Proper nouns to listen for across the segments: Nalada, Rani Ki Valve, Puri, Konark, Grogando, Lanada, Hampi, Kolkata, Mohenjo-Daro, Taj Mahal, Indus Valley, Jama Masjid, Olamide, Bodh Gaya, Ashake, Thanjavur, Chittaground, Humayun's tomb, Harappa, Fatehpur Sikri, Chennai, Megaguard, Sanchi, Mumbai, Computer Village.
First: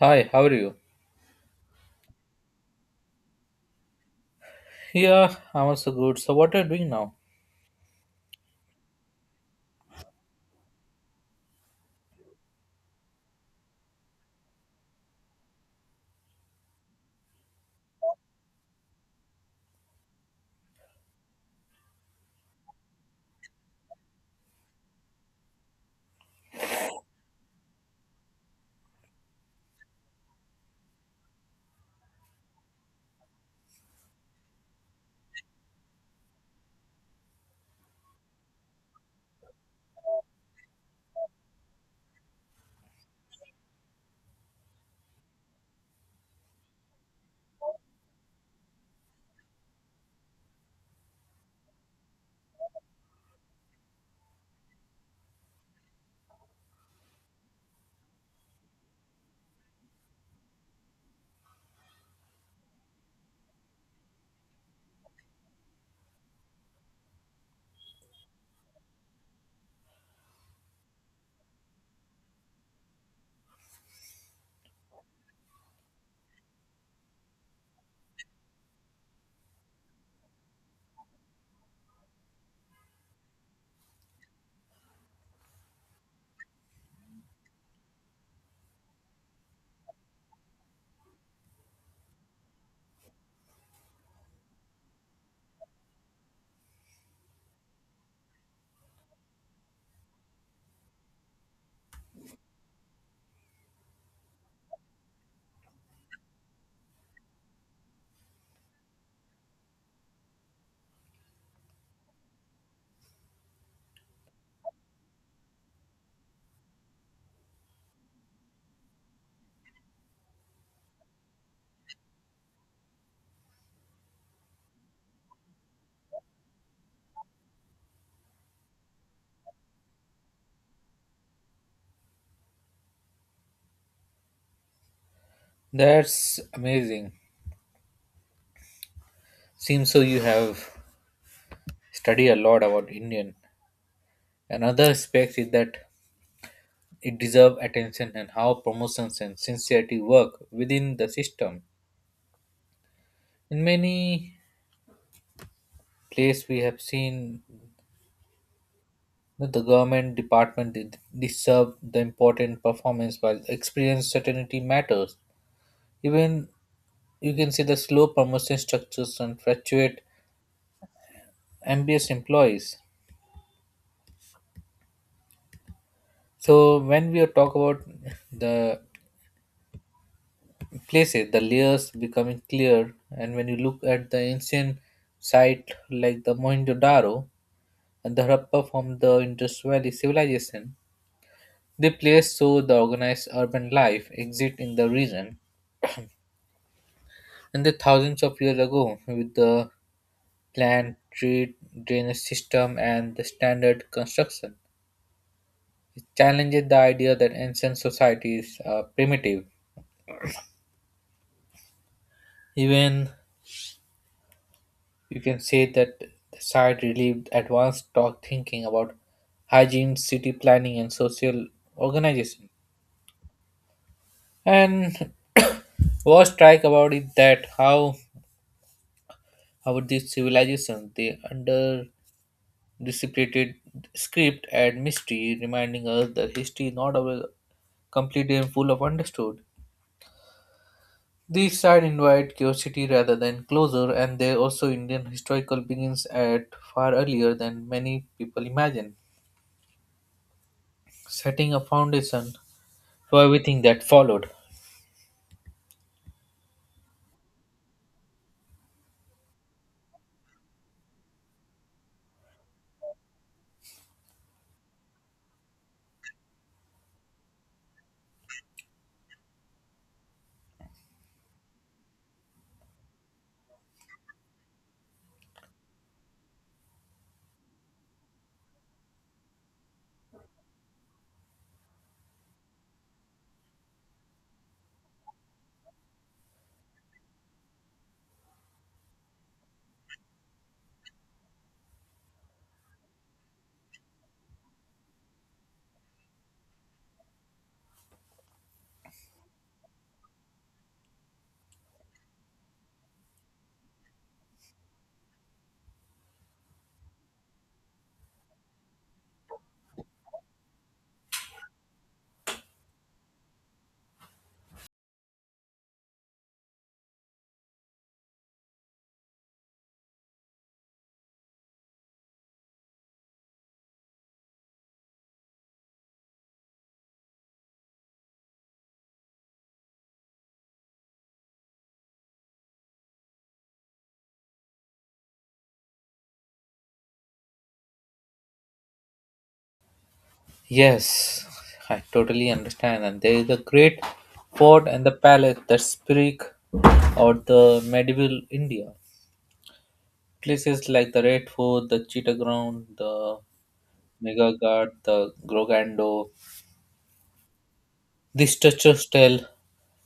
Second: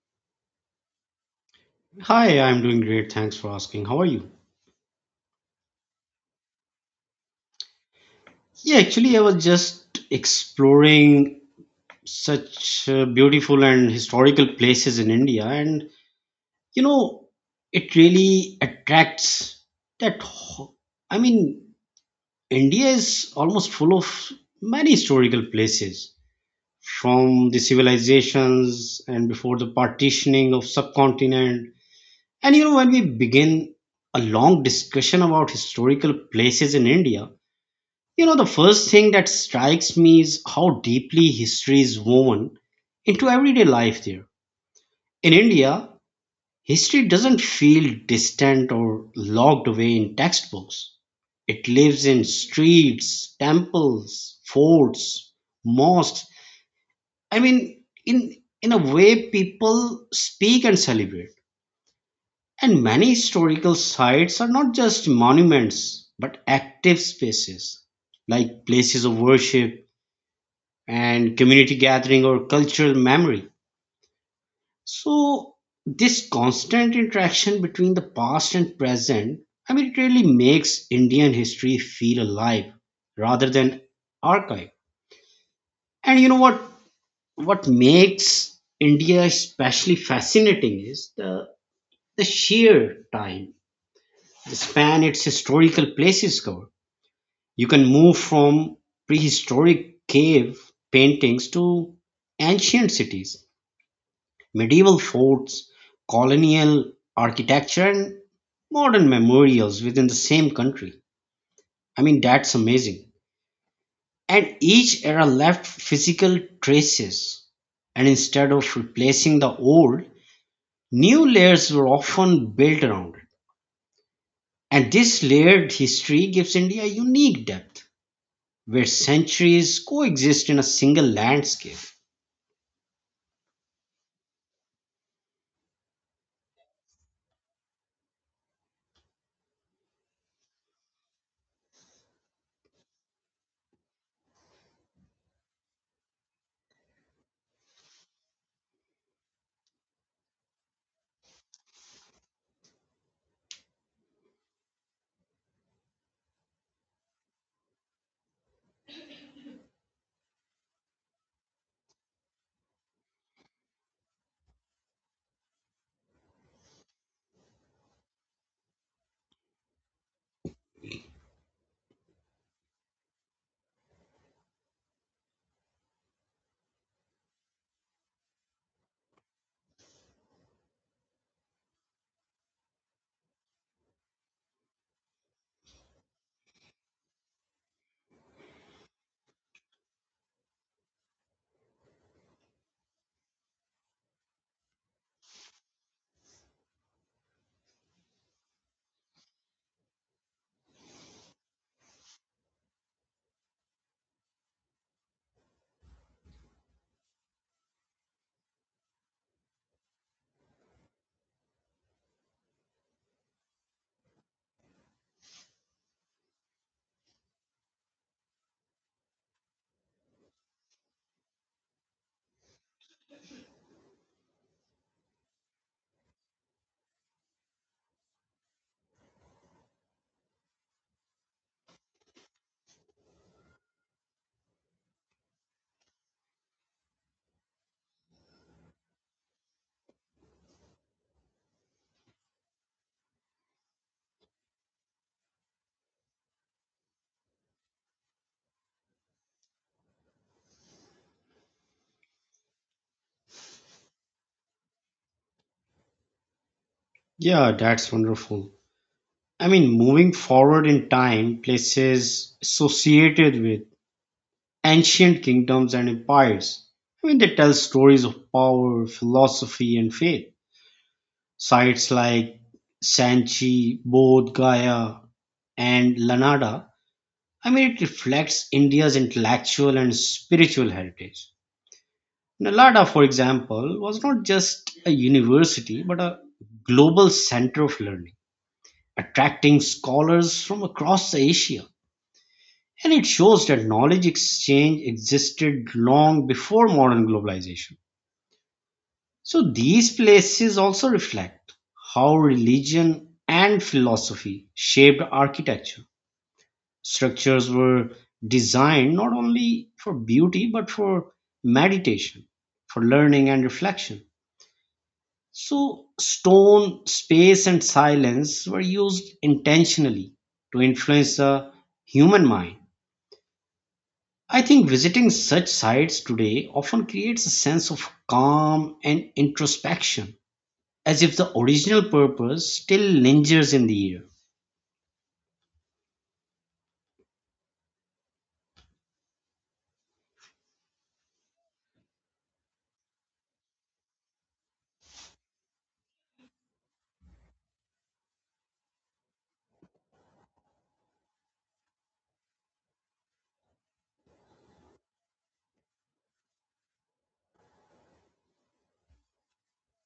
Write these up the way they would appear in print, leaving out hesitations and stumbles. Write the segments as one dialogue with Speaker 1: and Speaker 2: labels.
Speaker 1: Hi, how are you?
Speaker 2: Hi, I'm doing great. Thanks for asking. How are you?
Speaker 1: Yeah, I'm also good. So, what are you doing now?
Speaker 2: Yeah, actually, I was just exploring such beautiful and historical places in India, and you know, it really attracts that. ho- I mean, India is almost full of many historical places from the civilizations and before the partitioning of subcontinent. And you know, when we begin a long discussion about historical places in India, you know, the first thing that strikes me is how deeply history is woven into everyday life there. In India, history doesn't feel distant or locked away in textbooks. It lives in streets, temples, forts, mosques. I mean, in a way, people speak and celebrate. And many historical sites are not just monuments, but active spaces like places of worship and community gathering or cultural memory. So, this constant interaction between the past and present, I mean, it really makes Indian history feel alive rather than archive. And you know what? What makes India especially fascinating is the sheer time, the span its historical places cover. You can move from prehistoric cave paintings to ancient cities, medieval forts, colonial architecture and modern memorials within the same country. I mean, that's amazing. And each era left physical traces. And instead of replacing the old, new layers were often built around it. And this layered history gives India unique depth, where centuries coexist in a single landscape.
Speaker 1: That's amazing. Seems so you have studied a lot about Indian. Another aspect is that it deserves attention and how promotions and sincerity work within the system. In many places, we have seen that the government department did they serve the important performance while experience certainty matters. Even you can see the slow promotion structures and fluctuate ambitious employees. So when we talk about the places, the layers becoming clear, and when you look at the ancient site like the Mohenjo-Daro and the Harappa from the Indus Valley civilization, they place so the organized urban life exist in the region, and the thousands of years ago with the planned trade drainage system and the standard construction. It challenges the idea that ancient societies are primitive. Even you can say that the site relieved advanced talk thinking about hygiene, city planning, and social organization. And what strike about it that how about these civilizations they under dissipated script and mystery, reminding us that history is not always completely and full of understood. These side invite curiosity rather than closure, and they also Indian historical begins at far earlier than many people imagine, setting a foundation for everything that followed.
Speaker 2: Yeah, that's wonderful. I mean, moving forward in time, places associated with ancient kingdoms and empires. I mean, they tell stories of power, philosophy, and faith. Sites like Sanchi, Bodh Gaya, and Lanada. I mean, it reflects India's intellectual and spiritual heritage. Nalada, for example, was not just a university but a global center of learning, attracting scholars from across Asia. And it shows that knowledge exchange existed long before modern globalization. So these places also reflect how religion and philosophy shaped architecture. Structures were designed not only for beauty but for meditation, for learning and reflection. So stone, space, and silence were used intentionally to influence the human mind. I think visiting such sites today often creates a sense of calm and introspection as if the original purpose still lingers in the air.
Speaker 1: Yes, I totally understand. And there is a great fort and the palace that speak or the medieval India. Places like the Red Fort, the Chittaground, the Megaguard, the Grogando. These structures tell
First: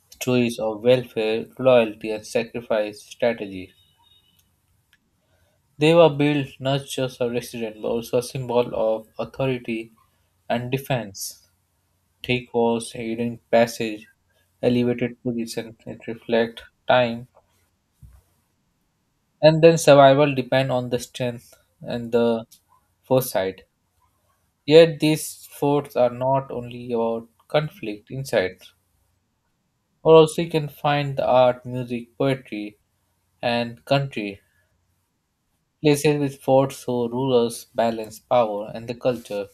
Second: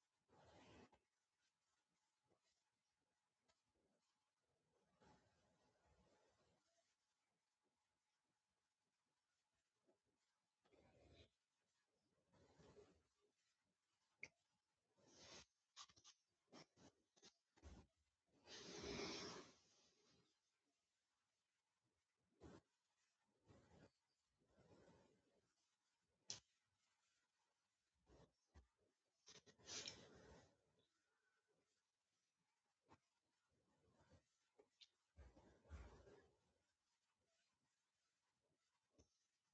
Speaker 1: stories of welfare, loyalty, and sacrifice strategy. They were built not just as residents but also a symbol of authority and defense. Take walls, hidden passage, elevated position. It reflects time, and then survival depend on the strength and the foresight. Yet these forts are not only about conflict inside, or also you can find the art, music, poetry, and country places with forts so rulers balance power and the culture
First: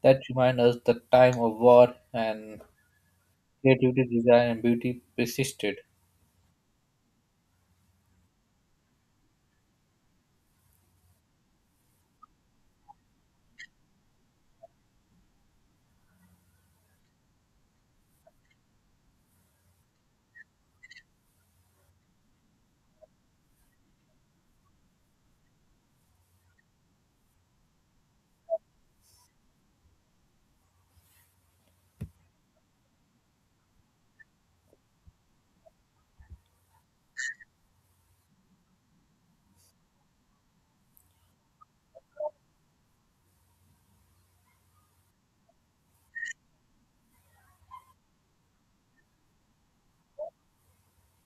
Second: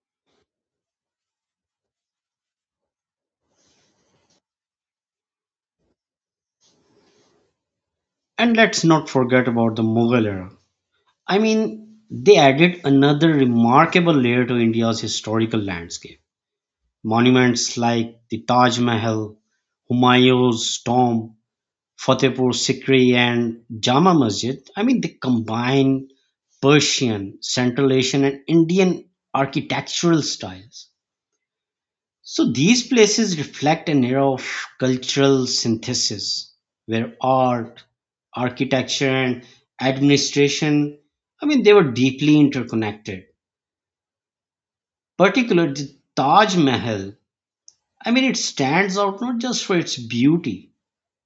Speaker 1: that remind us the time of war and creativity, desire, and beauty persisted.
Speaker 2: And let's not forget about the Mughal era. I mean, they added another remarkable layer to India's historical landscape. Monuments like the Taj Mahal, Humayun's tomb, Fatehpur Sikri, and Jama Masjid, I mean, they combine Persian, Central Asian, and Indian architectural styles. So these places reflect an era of cultural synthesis where art, architecture, and administration, I mean, they were deeply interconnected. Particularly the Taj Mahal, I mean, it stands out not just for its beauty,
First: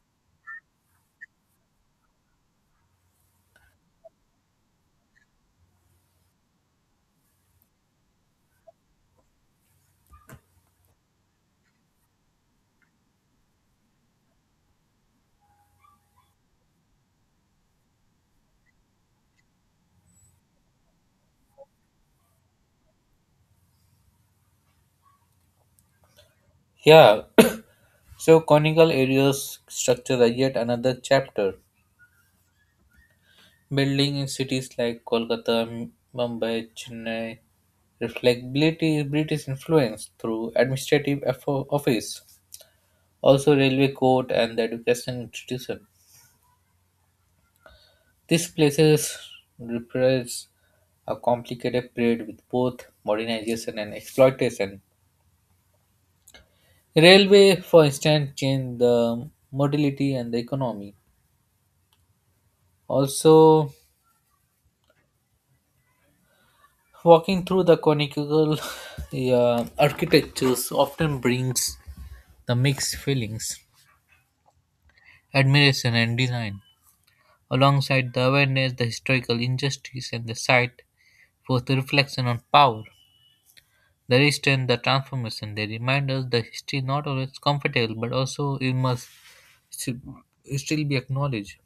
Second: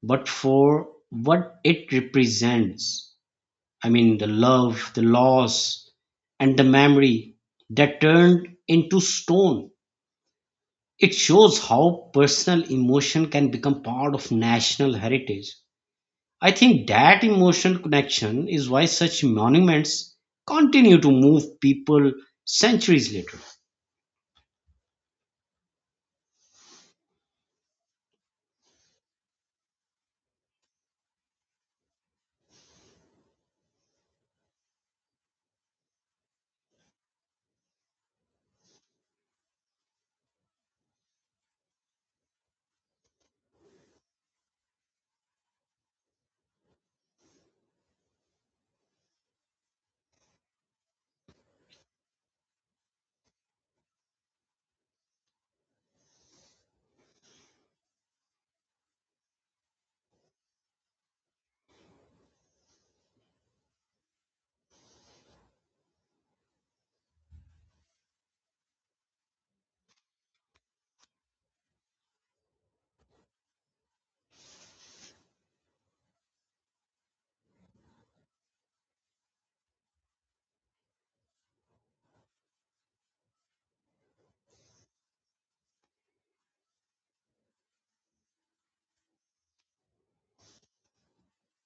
Speaker 2: but for what it represents. I mean, the love, the loss, and the memory that turned into stone. It shows how personal emotion can become part of national heritage. I think that emotional connection is why such monuments continue to move people centuries later.
Speaker 1: Yeah, so conical areas structure are yet another chapter. Building in cities like Kolkata, Mumbai, Chennai reflect British influence through administrative office, also railway court and the education institution. These places represent a complicated period with both modernization and exploitation. Railway, for instance, changed the modality and the economy. Also, walking through the conical yeah, architectures often brings the mixed feelings, admiration and design, alongside the awareness, the historical injustice, and the sight for the reflection on power, the resistance, the transformation. They remind us the history not always comfortable, but also it must still still be acknowledged.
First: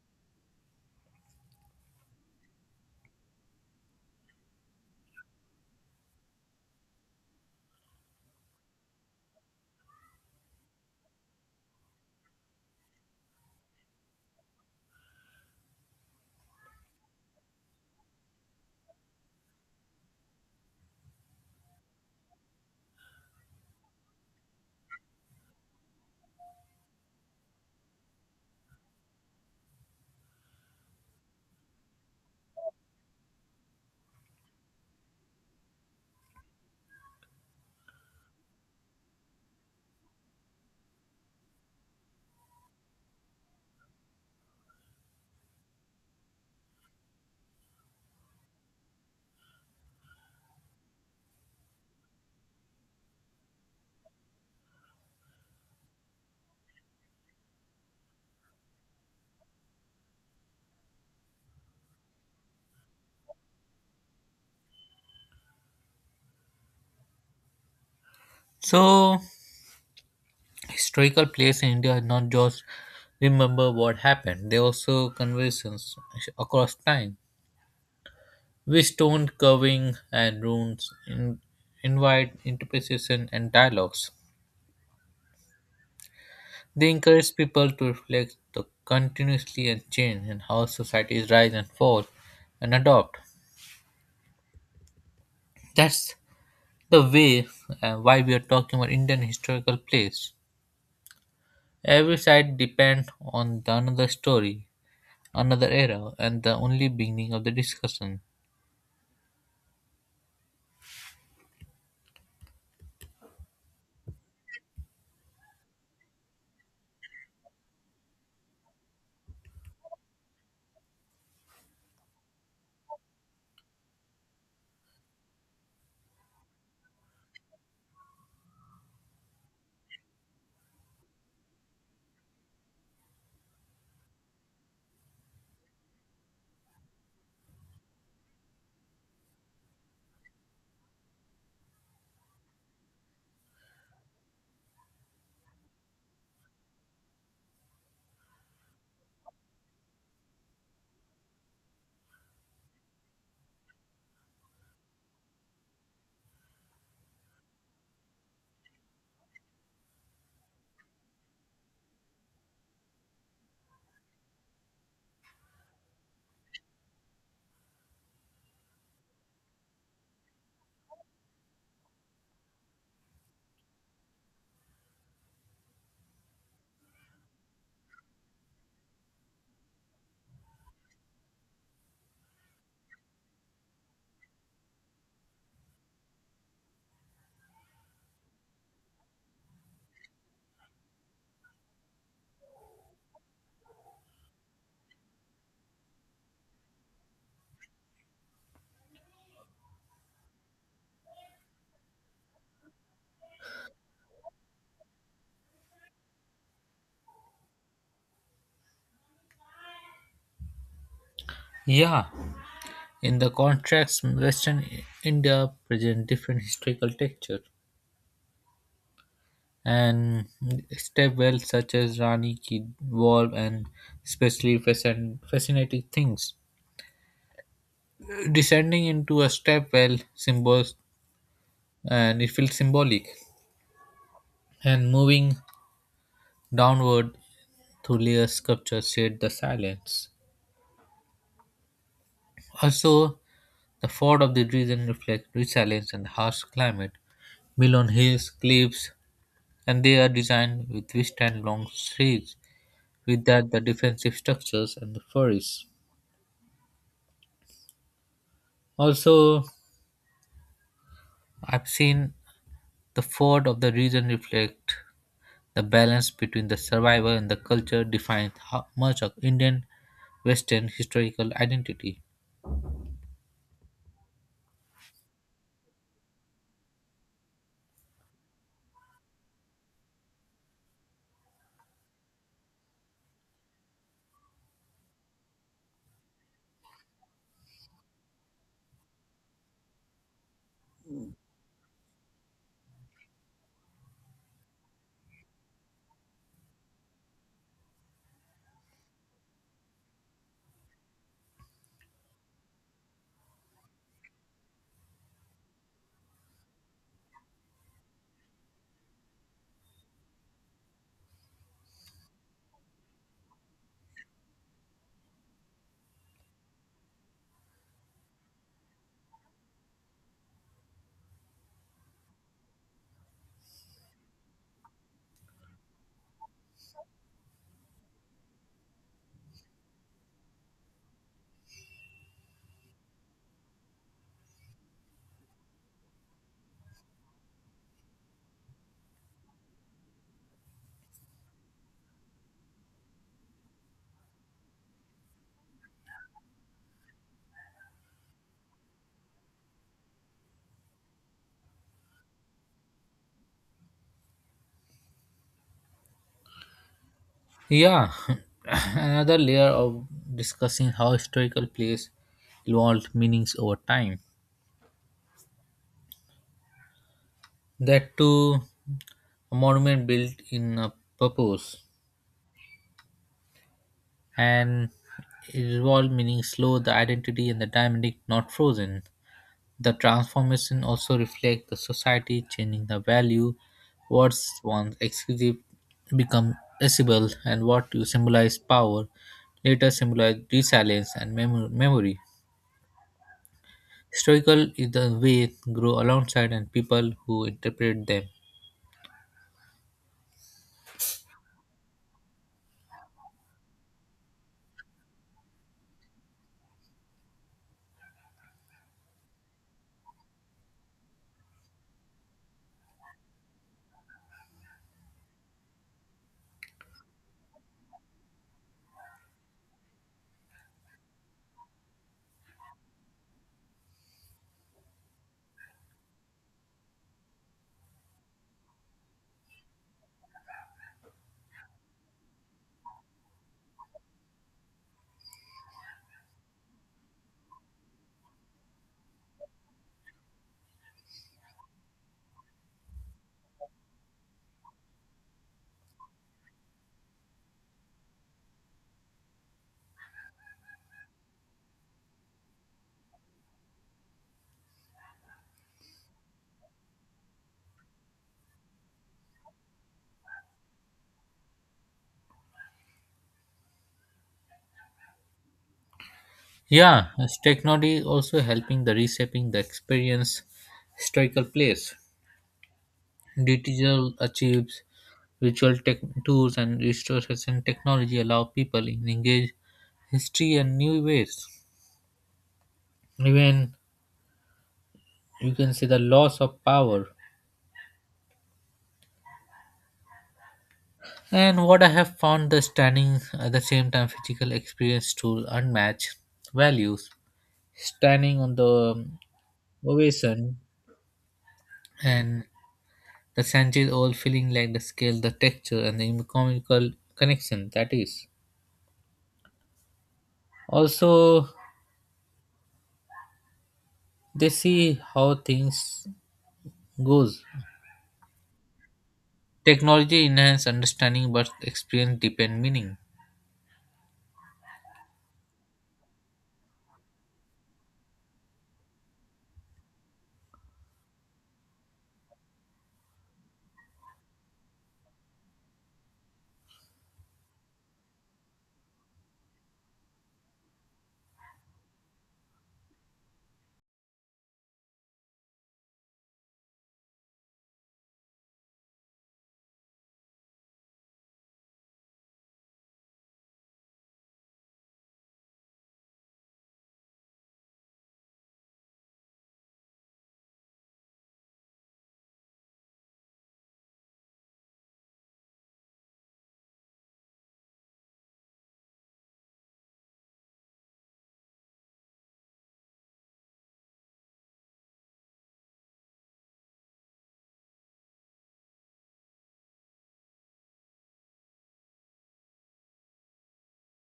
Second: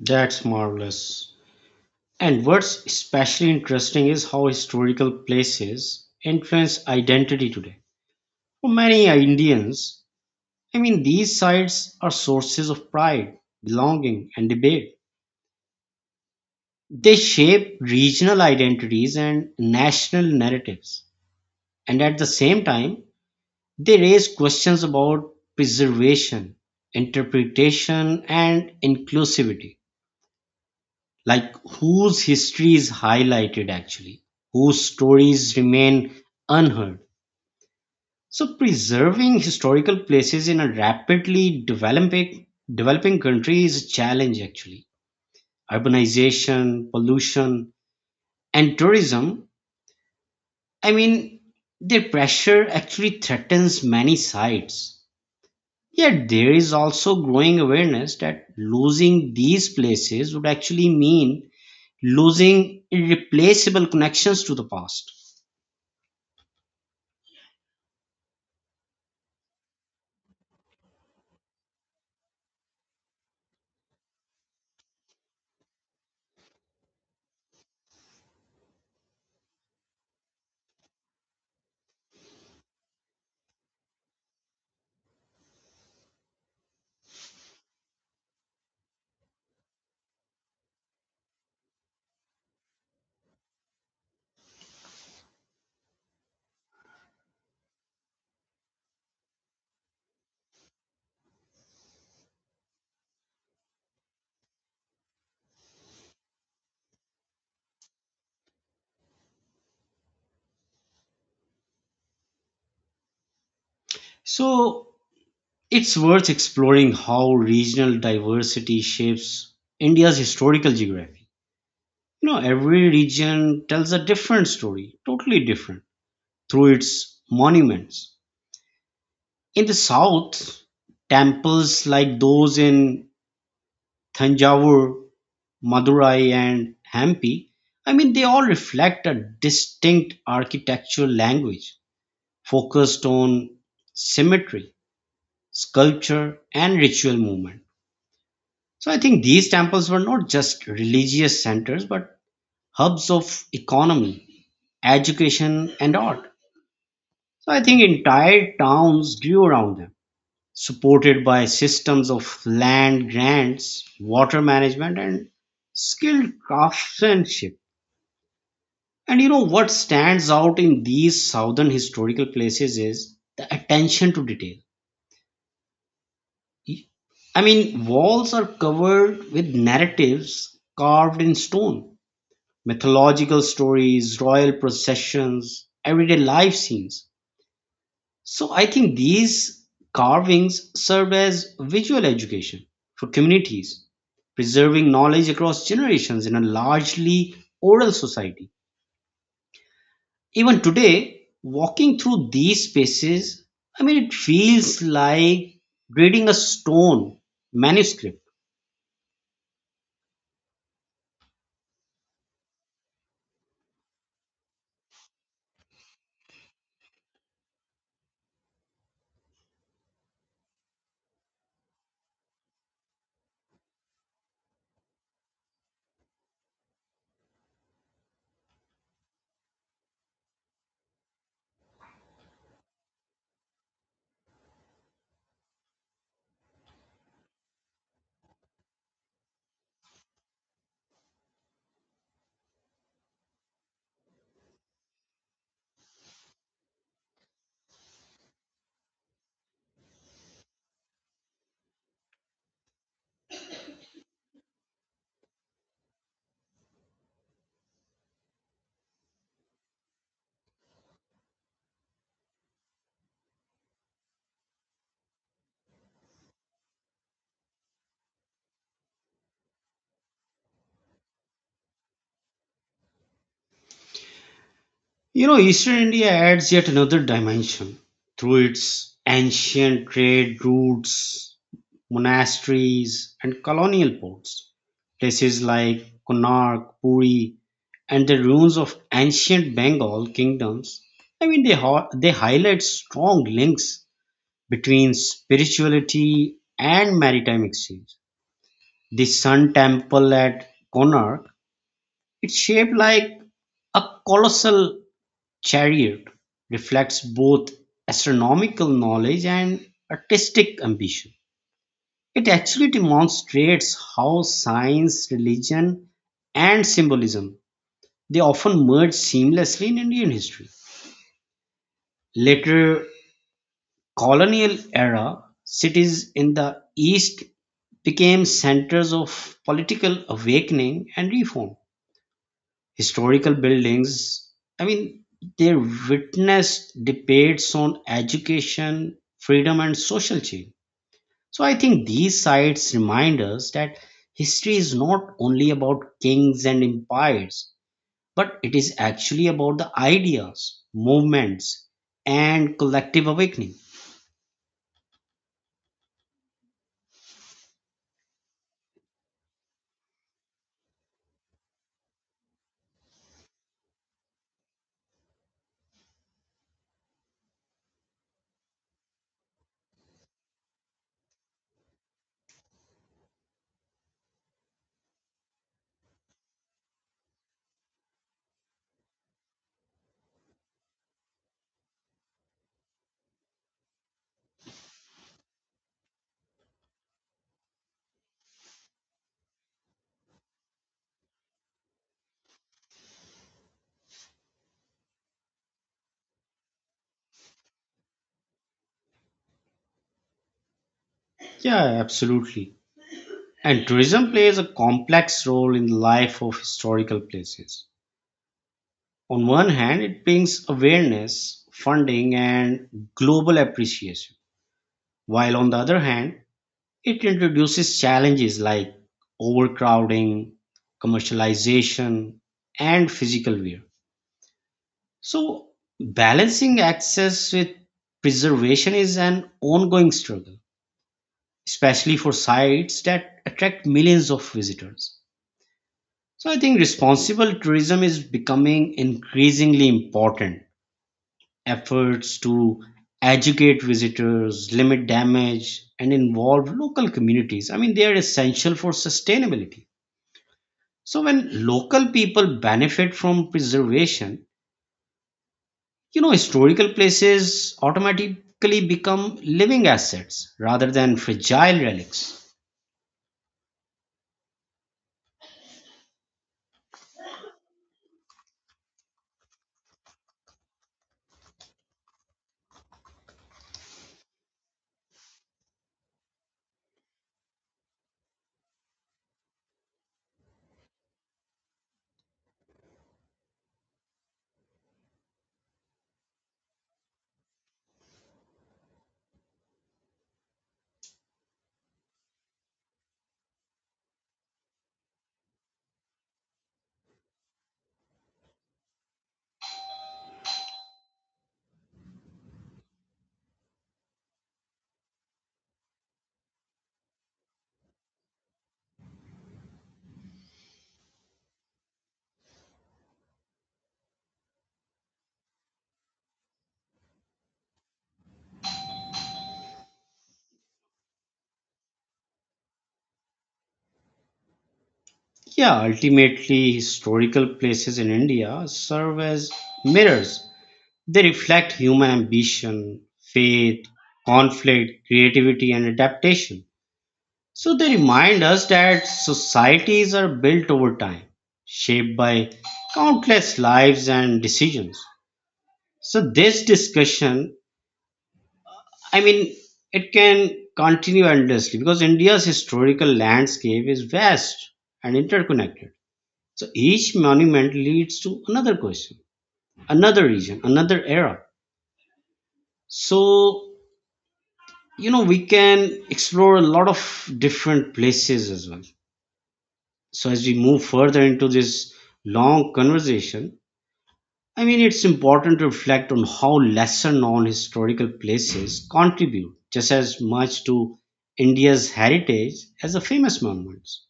Speaker 2: That's marvelous. And what's especially interesting is how historical places influence identity today. For many Indians, I mean, these sites are sources of pride, belonging, and debate. They shape regional identities and national narratives, and at the same time, they raise questions about preservation, interpretation, and inclusivity. Like, whose history is highlighted actually, whose stories remain unheard. So, preserving historical places in a rapidly developing country is a challenge actually. Urbanization, pollution, and tourism, I mean, their pressure actually threatens many sites. Yet there is also growing awareness that losing these places would actually mean losing irreplaceable connections to the past.
Speaker 1: So, historical place in India is not just remember what happened; they also conversations across time with stone carving and runes in, invite interpretation and dialogues. They encourage people to reflect the continuously and change and how societies rise and fall and adopt. That's the way why we are talking about Indian historical place. Every site depends on the another story, another era, and the only beginning of the discussion.
Speaker 2: So it's worth exploring how regional diversity shapes India's historical geography. You know, every region tells a different story, totally different, through its monuments. In the south, temples like those in Thanjavur, Madurai, and Hampi, I mean, they all reflect a distinct architectural language focused on symmetry, sculpture, and ritual movement. So I think these temples were not just religious centers but hubs of economy, education, and art. So I think entire towns grew around them supported by systems of land grants, water management, and skilled craftsmanship. And you know what stands out in these southern historical places is the attention to detail. I mean, walls are covered with narratives carved in stone, mythological stories, royal processions, everyday life scenes. So I think these carvings serve as visual education for communities, preserving knowledge across generations in a largely oral society. Even today, walking through these spaces, I mean, it feels like reading a stone manuscript.
Speaker 1: Yeah, in the contracts, Western India present different historical texture, and step wells such as Rani Ki Valve and especially fascinating things. Descending into a step well symbols and it feels symbolic, and moving downward through layer sculptures shade the silence. Also, the ford of the region reflects resilience and harsh climate, built on hills, cliffs, and they are designed with withstand long streets, with that the defensive structures and the forests. Also, I've seen the ford of the region reflect the balance between the survival and the culture defines how much of Indian Western historical identity.
Speaker 2: You know, Eastern India adds yet another dimension through its ancient trade routes, monasteries, and colonial ports. Places like Konark, Puri, and the ruins of ancient Bengal kingdoms. I mean, they highlight strong links between spirituality and maritime exchange. The Sun Temple at Konark, it's shaped like a colossal chariot, reflects both astronomical knowledge and artistic ambition. It actually demonstrates how science, religion, and symbolism, they often merge seamlessly in Indian history. Later colonial era cities in the east became centers of political awakening and reform. Historical buildings, I mean, they witnessed debates on education, freedom, and social change. So I think these sites remind us that history is not only about kings and empires, but it is actually about the ideas, movements, and collective awakening.
Speaker 1: Yeah, another layer of discussing how historical place evolved meanings over time. That too, a monument built in a purpose and evolved meaning slow, the identity and the dynamic not frozen. The transformation also reflects the society changing the value what's once exclusive become accessible and what you symbolize power later symbolize resilience and memory. Historical is the way grow alongside and people who interpret them.
Speaker 2: Yeah, absolutely. And tourism plays a complex role in the life of historical places. On one hand, it brings awareness, funding, and global appreciation. While on the other hand, it introduces challenges like overcrowding, commercialization, and physical wear. So, balancing access with preservation is an ongoing struggle, especially for sites that attract millions of visitors. So, I think responsible tourism is becoming increasingly important. Efforts to educate visitors, limit damage, and involve local communities. I mean, they are essential for sustainability. So when local people benefit from preservation, you know, historical places automatically become living assets rather than fragile relics.
Speaker 1: Yeah, as technology is also helping the reshaping the experience historical place. Digital achieves virtual tech tools and restoration technology allow people to engage history and new ways. Even you can see the loss of power. And what I have found the standing at the same time physical experience to unmatched values. Standing on the ovation and the Sanchez all feeling like the scale, the texture and the economical connection that is. Also they see how things goes. Technology enhance understanding but experience depend meaning.
Speaker 2: Yeah, ultimately, historical places in India serve as mirrors. They reflect human ambition, faith, conflict, creativity, and adaptation. So they remind us that societies are built over time, shaped by countless lives and decisions. So this discussion, I mean, it can continue endlessly because India's historical landscape is vast and interconnected. So each monument leads to another question, another region, another era. So, you know, we can explore a lot of different places as well. So as we move further into this long conversation, I mean, it's important to reflect on how lesser known historical places contribute just as much to India's heritage as the famous monuments.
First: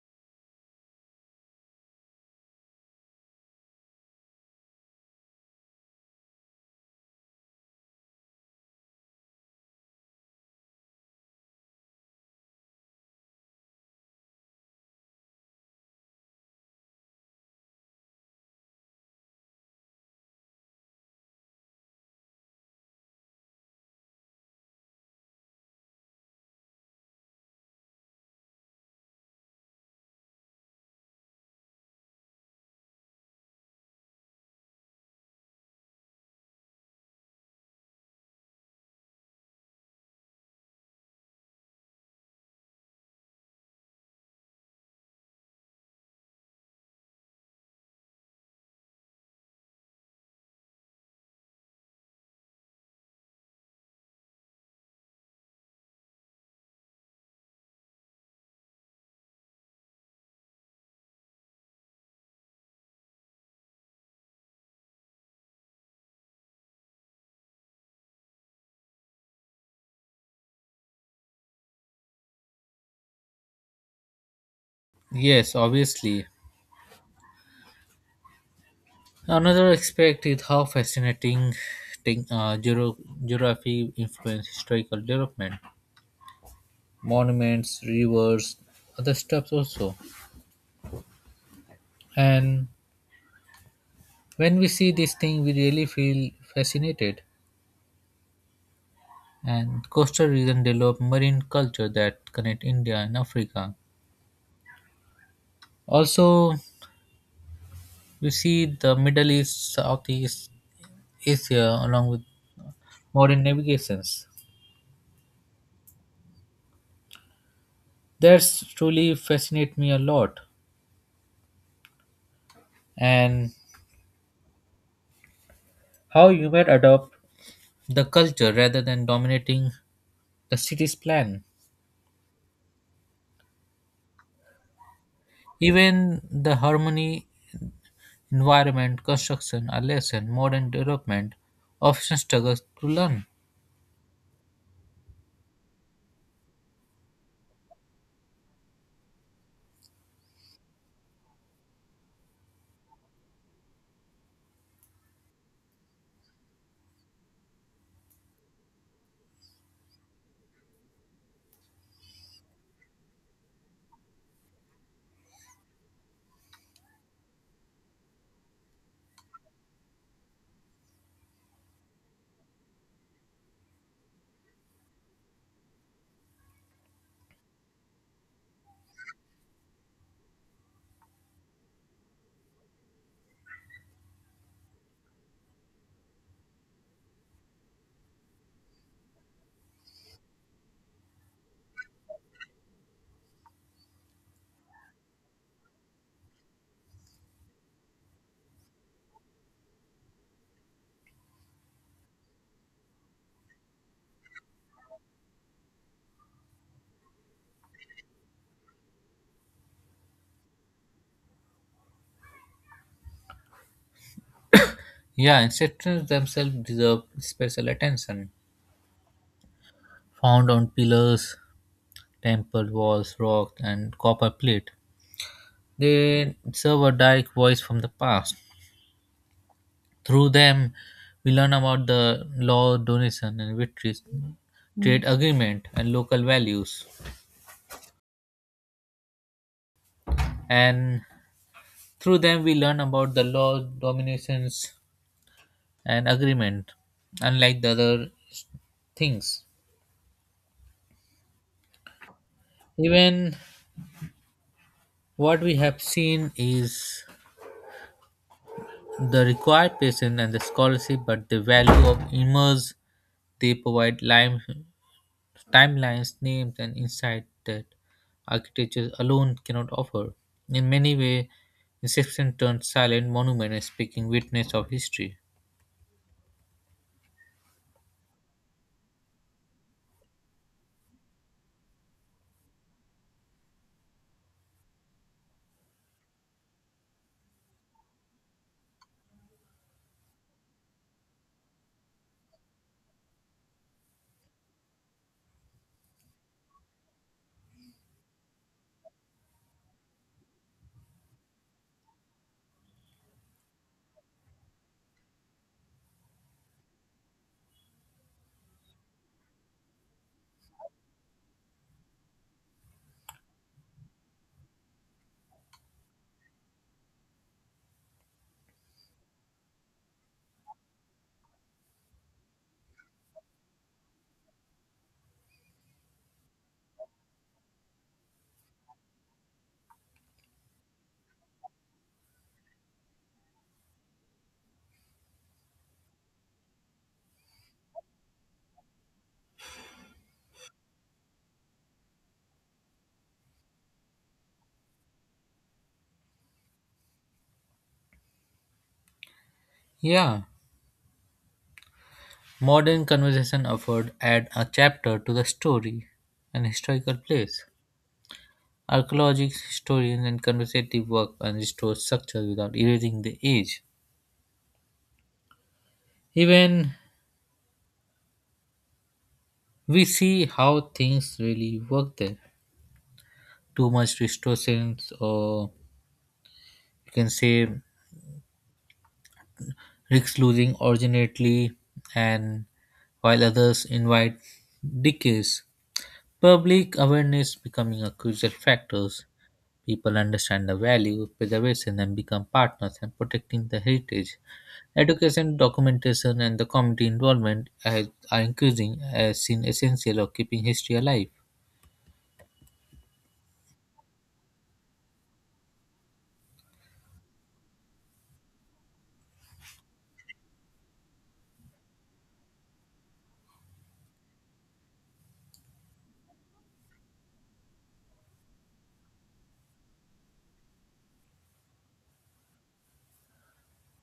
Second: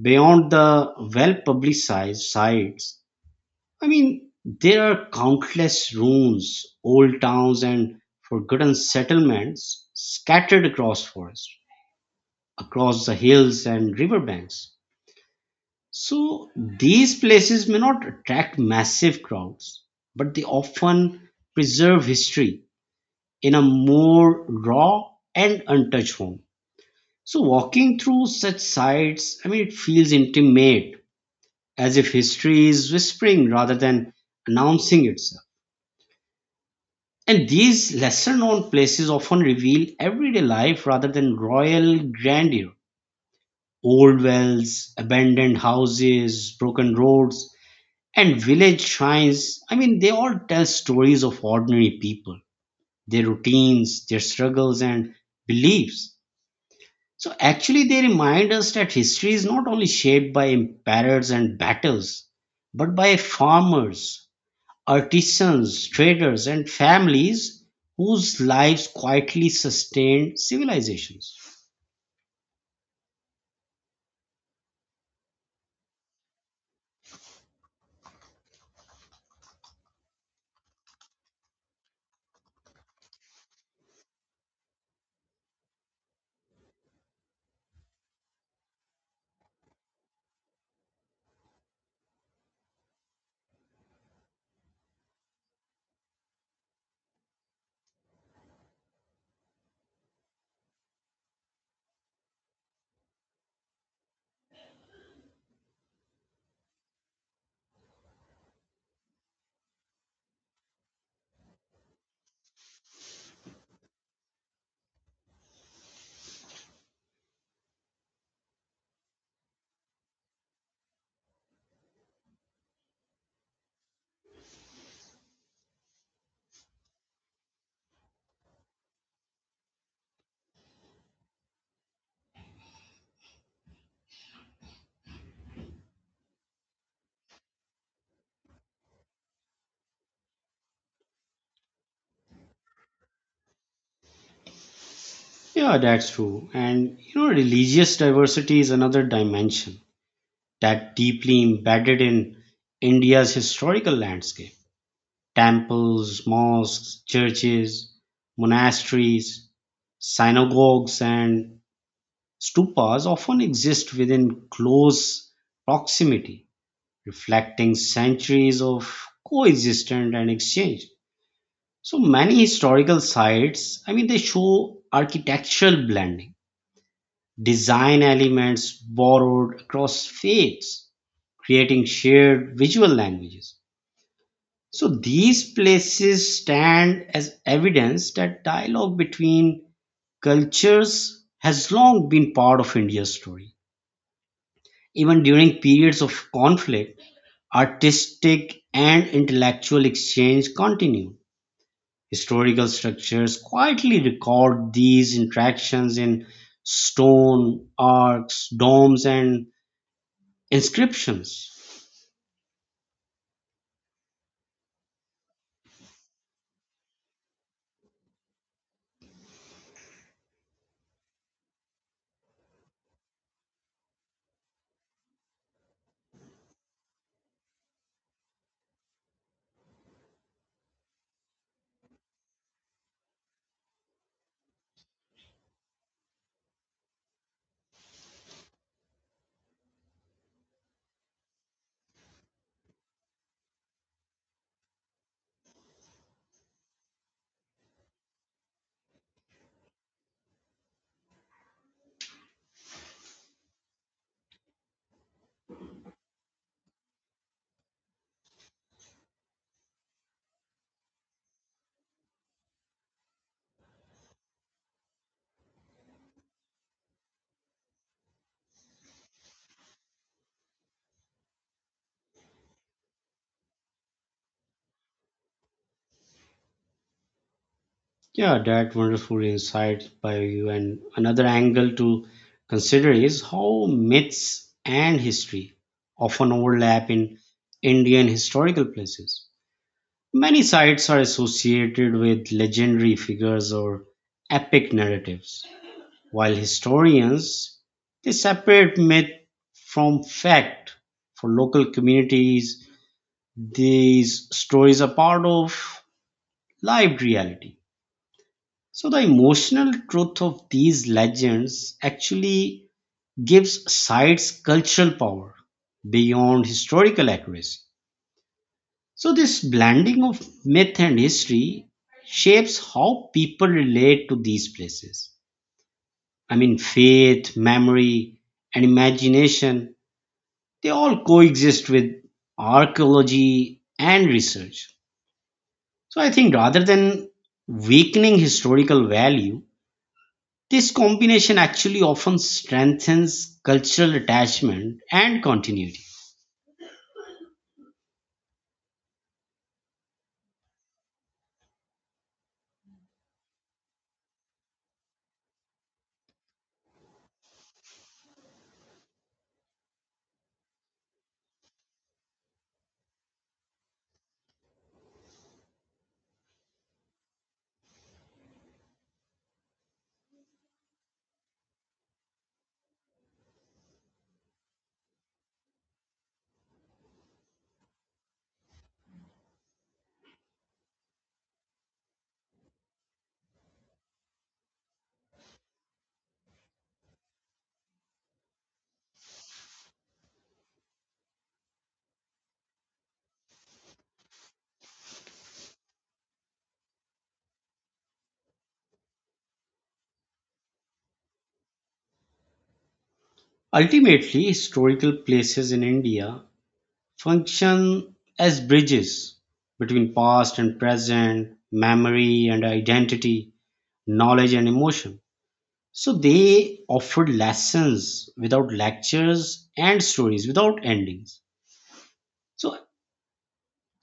Speaker 2: Beyond the well publicized sites, I mean, there are countless ruins, old towns, and forgotten settlements scattered across forests, across the hills and riverbanks. So these places may not attract massive crowds, but they often preserve history in a more raw and untouched form. So walking through such sites, I mean, it feels intimate, as if history is whispering rather than announcing itself. And these lesser known places often reveal everyday life rather than royal grandeur. Old wells, abandoned houses, broken roads, and village shrines, I mean, they all tell stories of ordinary people, their routines, their struggles, and beliefs. So actually, they remind us that history is not only shaped by emperors and battles, but by farmers, artisans, traders, and families whose lives quietly sustained civilizations.
Speaker 1: Yes, obviously. Another aspect is how fascinating thing, geography influence historical development, monuments, rivers, other stuff also. And when we see this thing, we really feel fascinated. And coastal region develop marine culture that connect India and Africa. Also, we see the Middle East, Southeast Asia along with modern navigations. That's truly fascinate me a lot. And how you might adopt the culture rather than dominating the city's plan. Even the harmony, environment, construction, a lesson, modern development often struggles to learn.
Speaker 2: Yeah, that's true. And you know, religious diversity is another dimension that deeply embedded in India's historical landscape. Temples, mosques, churches, monasteries, synagogues, and stupas often exist within close proximity, reflecting centuries of coexistence and exchange. So many historical sites, I mean, they show architectural blending, design elements borrowed across faiths, creating shared visual languages. So these places stand as evidence that dialogue between cultures has long been part of India's story. Even during periods of conflict, artistic and intellectual exchange continue. Historical structures quietly record these interactions in stone, arcs, domes, and inscriptions.
Speaker 1: Yeah, and sectors themselves deserve special attention. Found on pillars, temple walls, rocks, and copper plate, they serve a direct voice from the past. Through them, we learn about the law, donation, and victories, trade agreement, and local values. And through them, we learn about the law, dominations, and agreement, unlike the other things. Even what we have seen is the required patience and the scholarship, but the value of immerse they provide lime, timelines, names, and insight that architecture alone cannot offer. In many ways, Inception turns silent monument as speaking witness of history.
Speaker 2: Yeah, that wonderful insight by you. And another angle to consider is how myths and history often overlap in Indian historical places. Many sites are associated with legendary figures or epic narratives, while historians, they separate myth from fact. For local communities, these stories are part of lived reality. So, the emotional truth of these legends actually gives sites cultural power beyond historical accuracy. So, this blending of myth and history shapes how people relate to these places. I mean, faith, memory, and imagination, they all coexist with archaeology and research. So, I think rather than weakening historical value, this combination actually often strengthens cultural attachment and continuity.
Speaker 1: Yeah, modern conversation effort add a chapter to the story, an historical place. Archaeologists, historians, and conversative work can restore structure without erasing the age. Even we see how things really work there. Too much distortions, or you can say risks losing originality, and while others invite decays. Public awareness becoming a crucial factor. People understand the value of preservation and become partners in protecting the heritage. Education, documentation, and the community involvement are increasing as seen essential of keeping history alive.
Speaker 2: Ultimately, historical places in India function as bridges between past and present, memory and identity, knowledge and emotion. So they offered lessons without lectures and stories without endings. So,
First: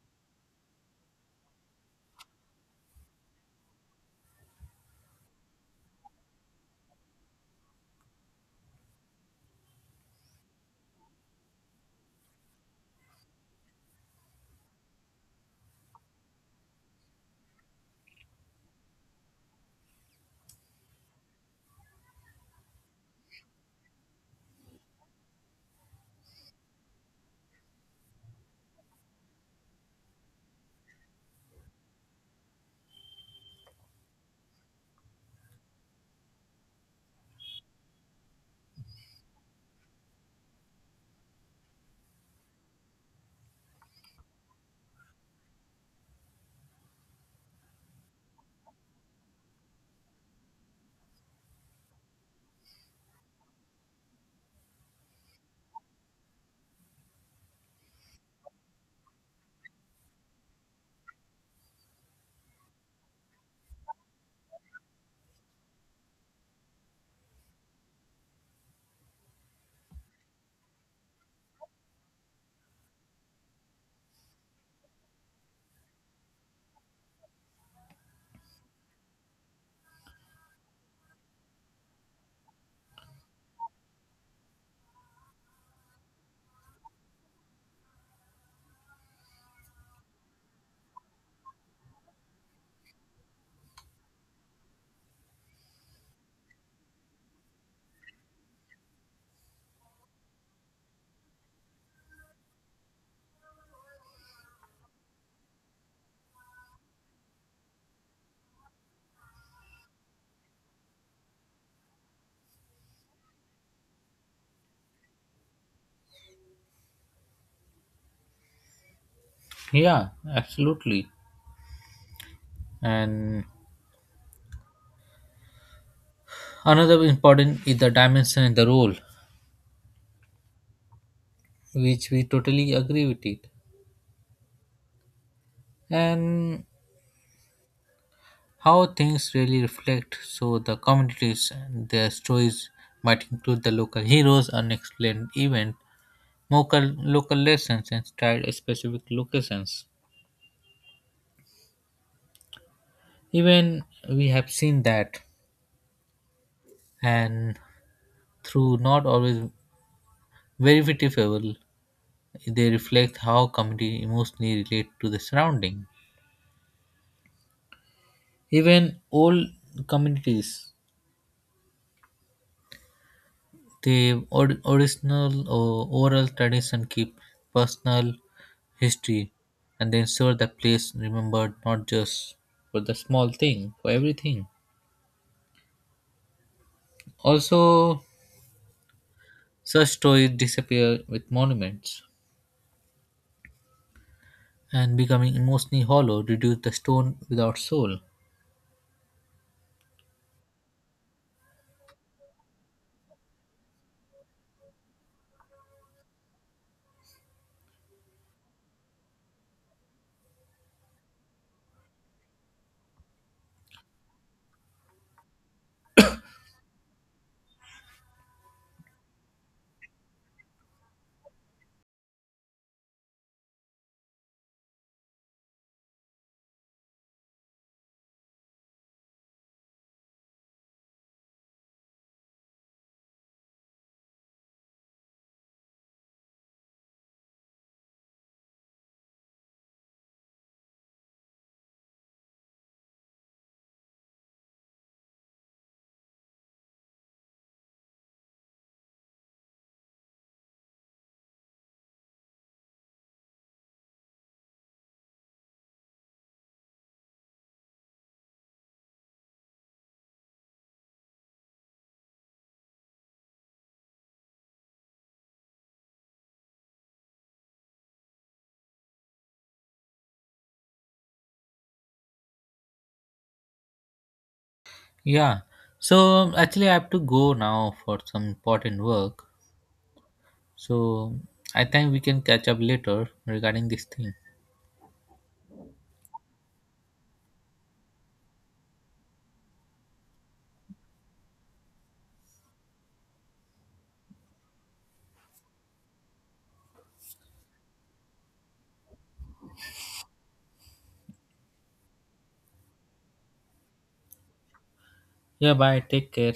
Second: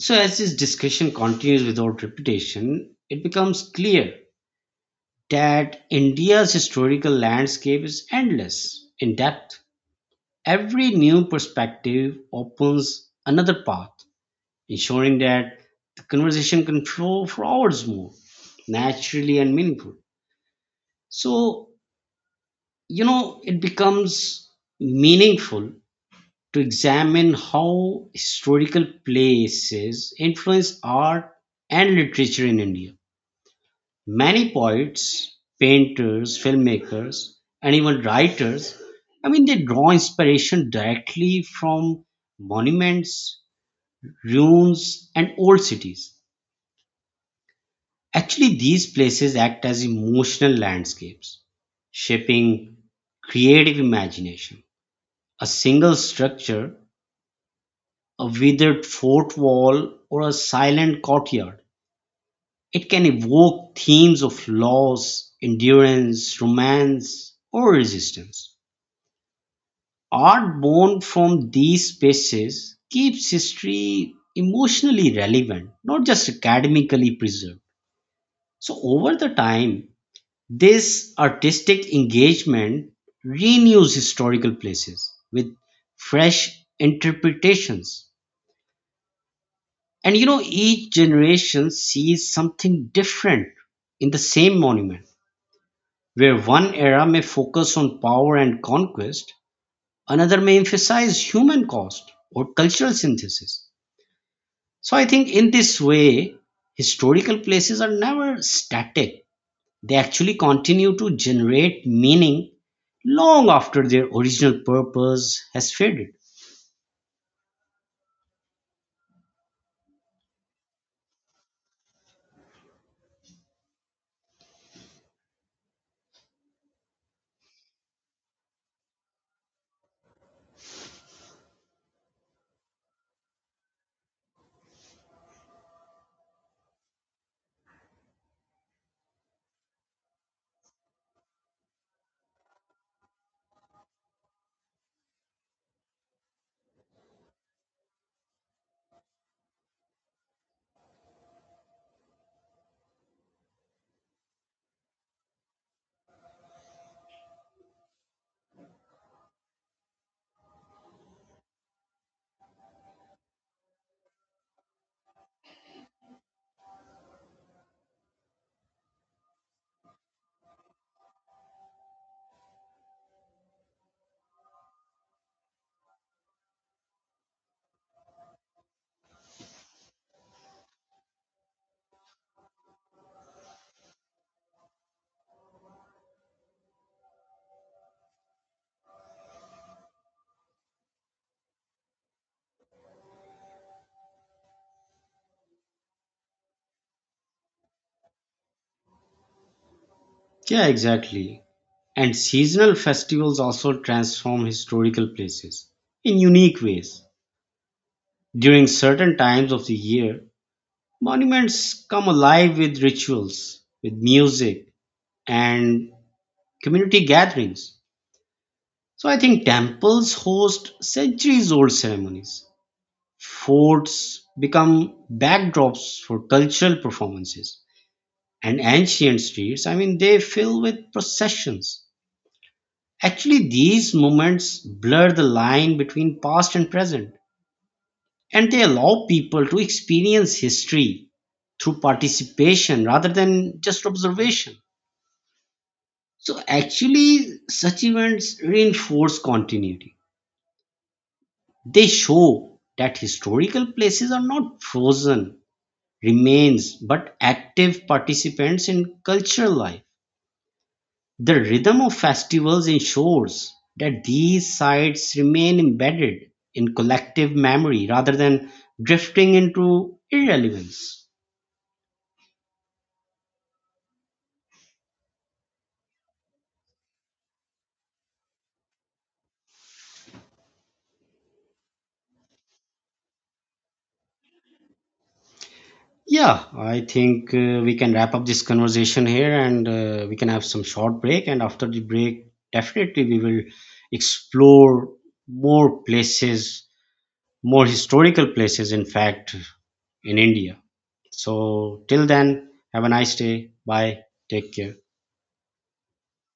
Speaker 2: so as this discussion continues without repetition, it becomes clear that India's historical landscape is endless in depth. Every new perspective opens another path, ensuring that the conversation can flow for hours more, naturally and meaningful. So, you know, it becomes meaningful to examine how historical places influence art and literature in India. Many poets, painters, filmmakers, and even writers, I mean, they draw inspiration directly from monuments, ruins, and old cities. Actually, these places act as emotional landscapes, shaping creative imagination. A single structure, a withered fort wall, or a silent courtyard, it can evoke themes of loss, endurance, romance, or resistance. Art born from these spaces keeps history emotionally relevant, not just academically preserved. So, over the time, this artistic engagement renews historical places with fresh interpretations. And you know, each generation sees something different in the same monument. Where one era may focus on power and conquest, another may emphasize human cost or cultural synthesis. So I think in this way, historical places are never static. They actually continue to generate meaning long after their original purpose has faded.
Speaker 1: Yeah, absolutely. And another important is the dimension and the role, which we totally agree with it. And how things really reflect so the communities and their stories might include the local heroes, unexplained event, local lessons and tried specific locations, even we have seen that, and through not always verifiable they reflect how community emotionally relate to the surrounding, even old communities the original or oral tradition keep personal history and they ensure the place remembered not just for the small thing for everything. Also such stories disappear with monuments and becoming emotionally hollow, reduce the stone without soul.
Speaker 2: Yeah, exactly. And seasonal festivals also transform historical places in unique ways. During certain times of the year, monuments come alive with rituals, with music, and community gatherings. So I think temples host centuries old ceremonies. Forts become backdrops for cultural performances. And ancient streets, I mean, they fill with processions. Actually, these moments blur the line between past and present, and they allow people to experience history through participation rather than just observation. So actually, such events reinforce continuity. They show that historical places are not frozen remains but active participants in cultural life. The rhythm of festivals ensures that these sites remain embedded in collective memory rather than drifting into irrelevance.
Speaker 1: Yeah. So actually, I have to go now for some important work. So I think we can catch up later regarding this thing.
Speaker 2: Yeah, I think we can wrap up this conversation here and we can have some short break. And after the break, definitely we will explore more places, more historical places, in fact, in India. So, till then, have a nice day. Bye. Take care.
Speaker 1: Yeah. Bye. Take care.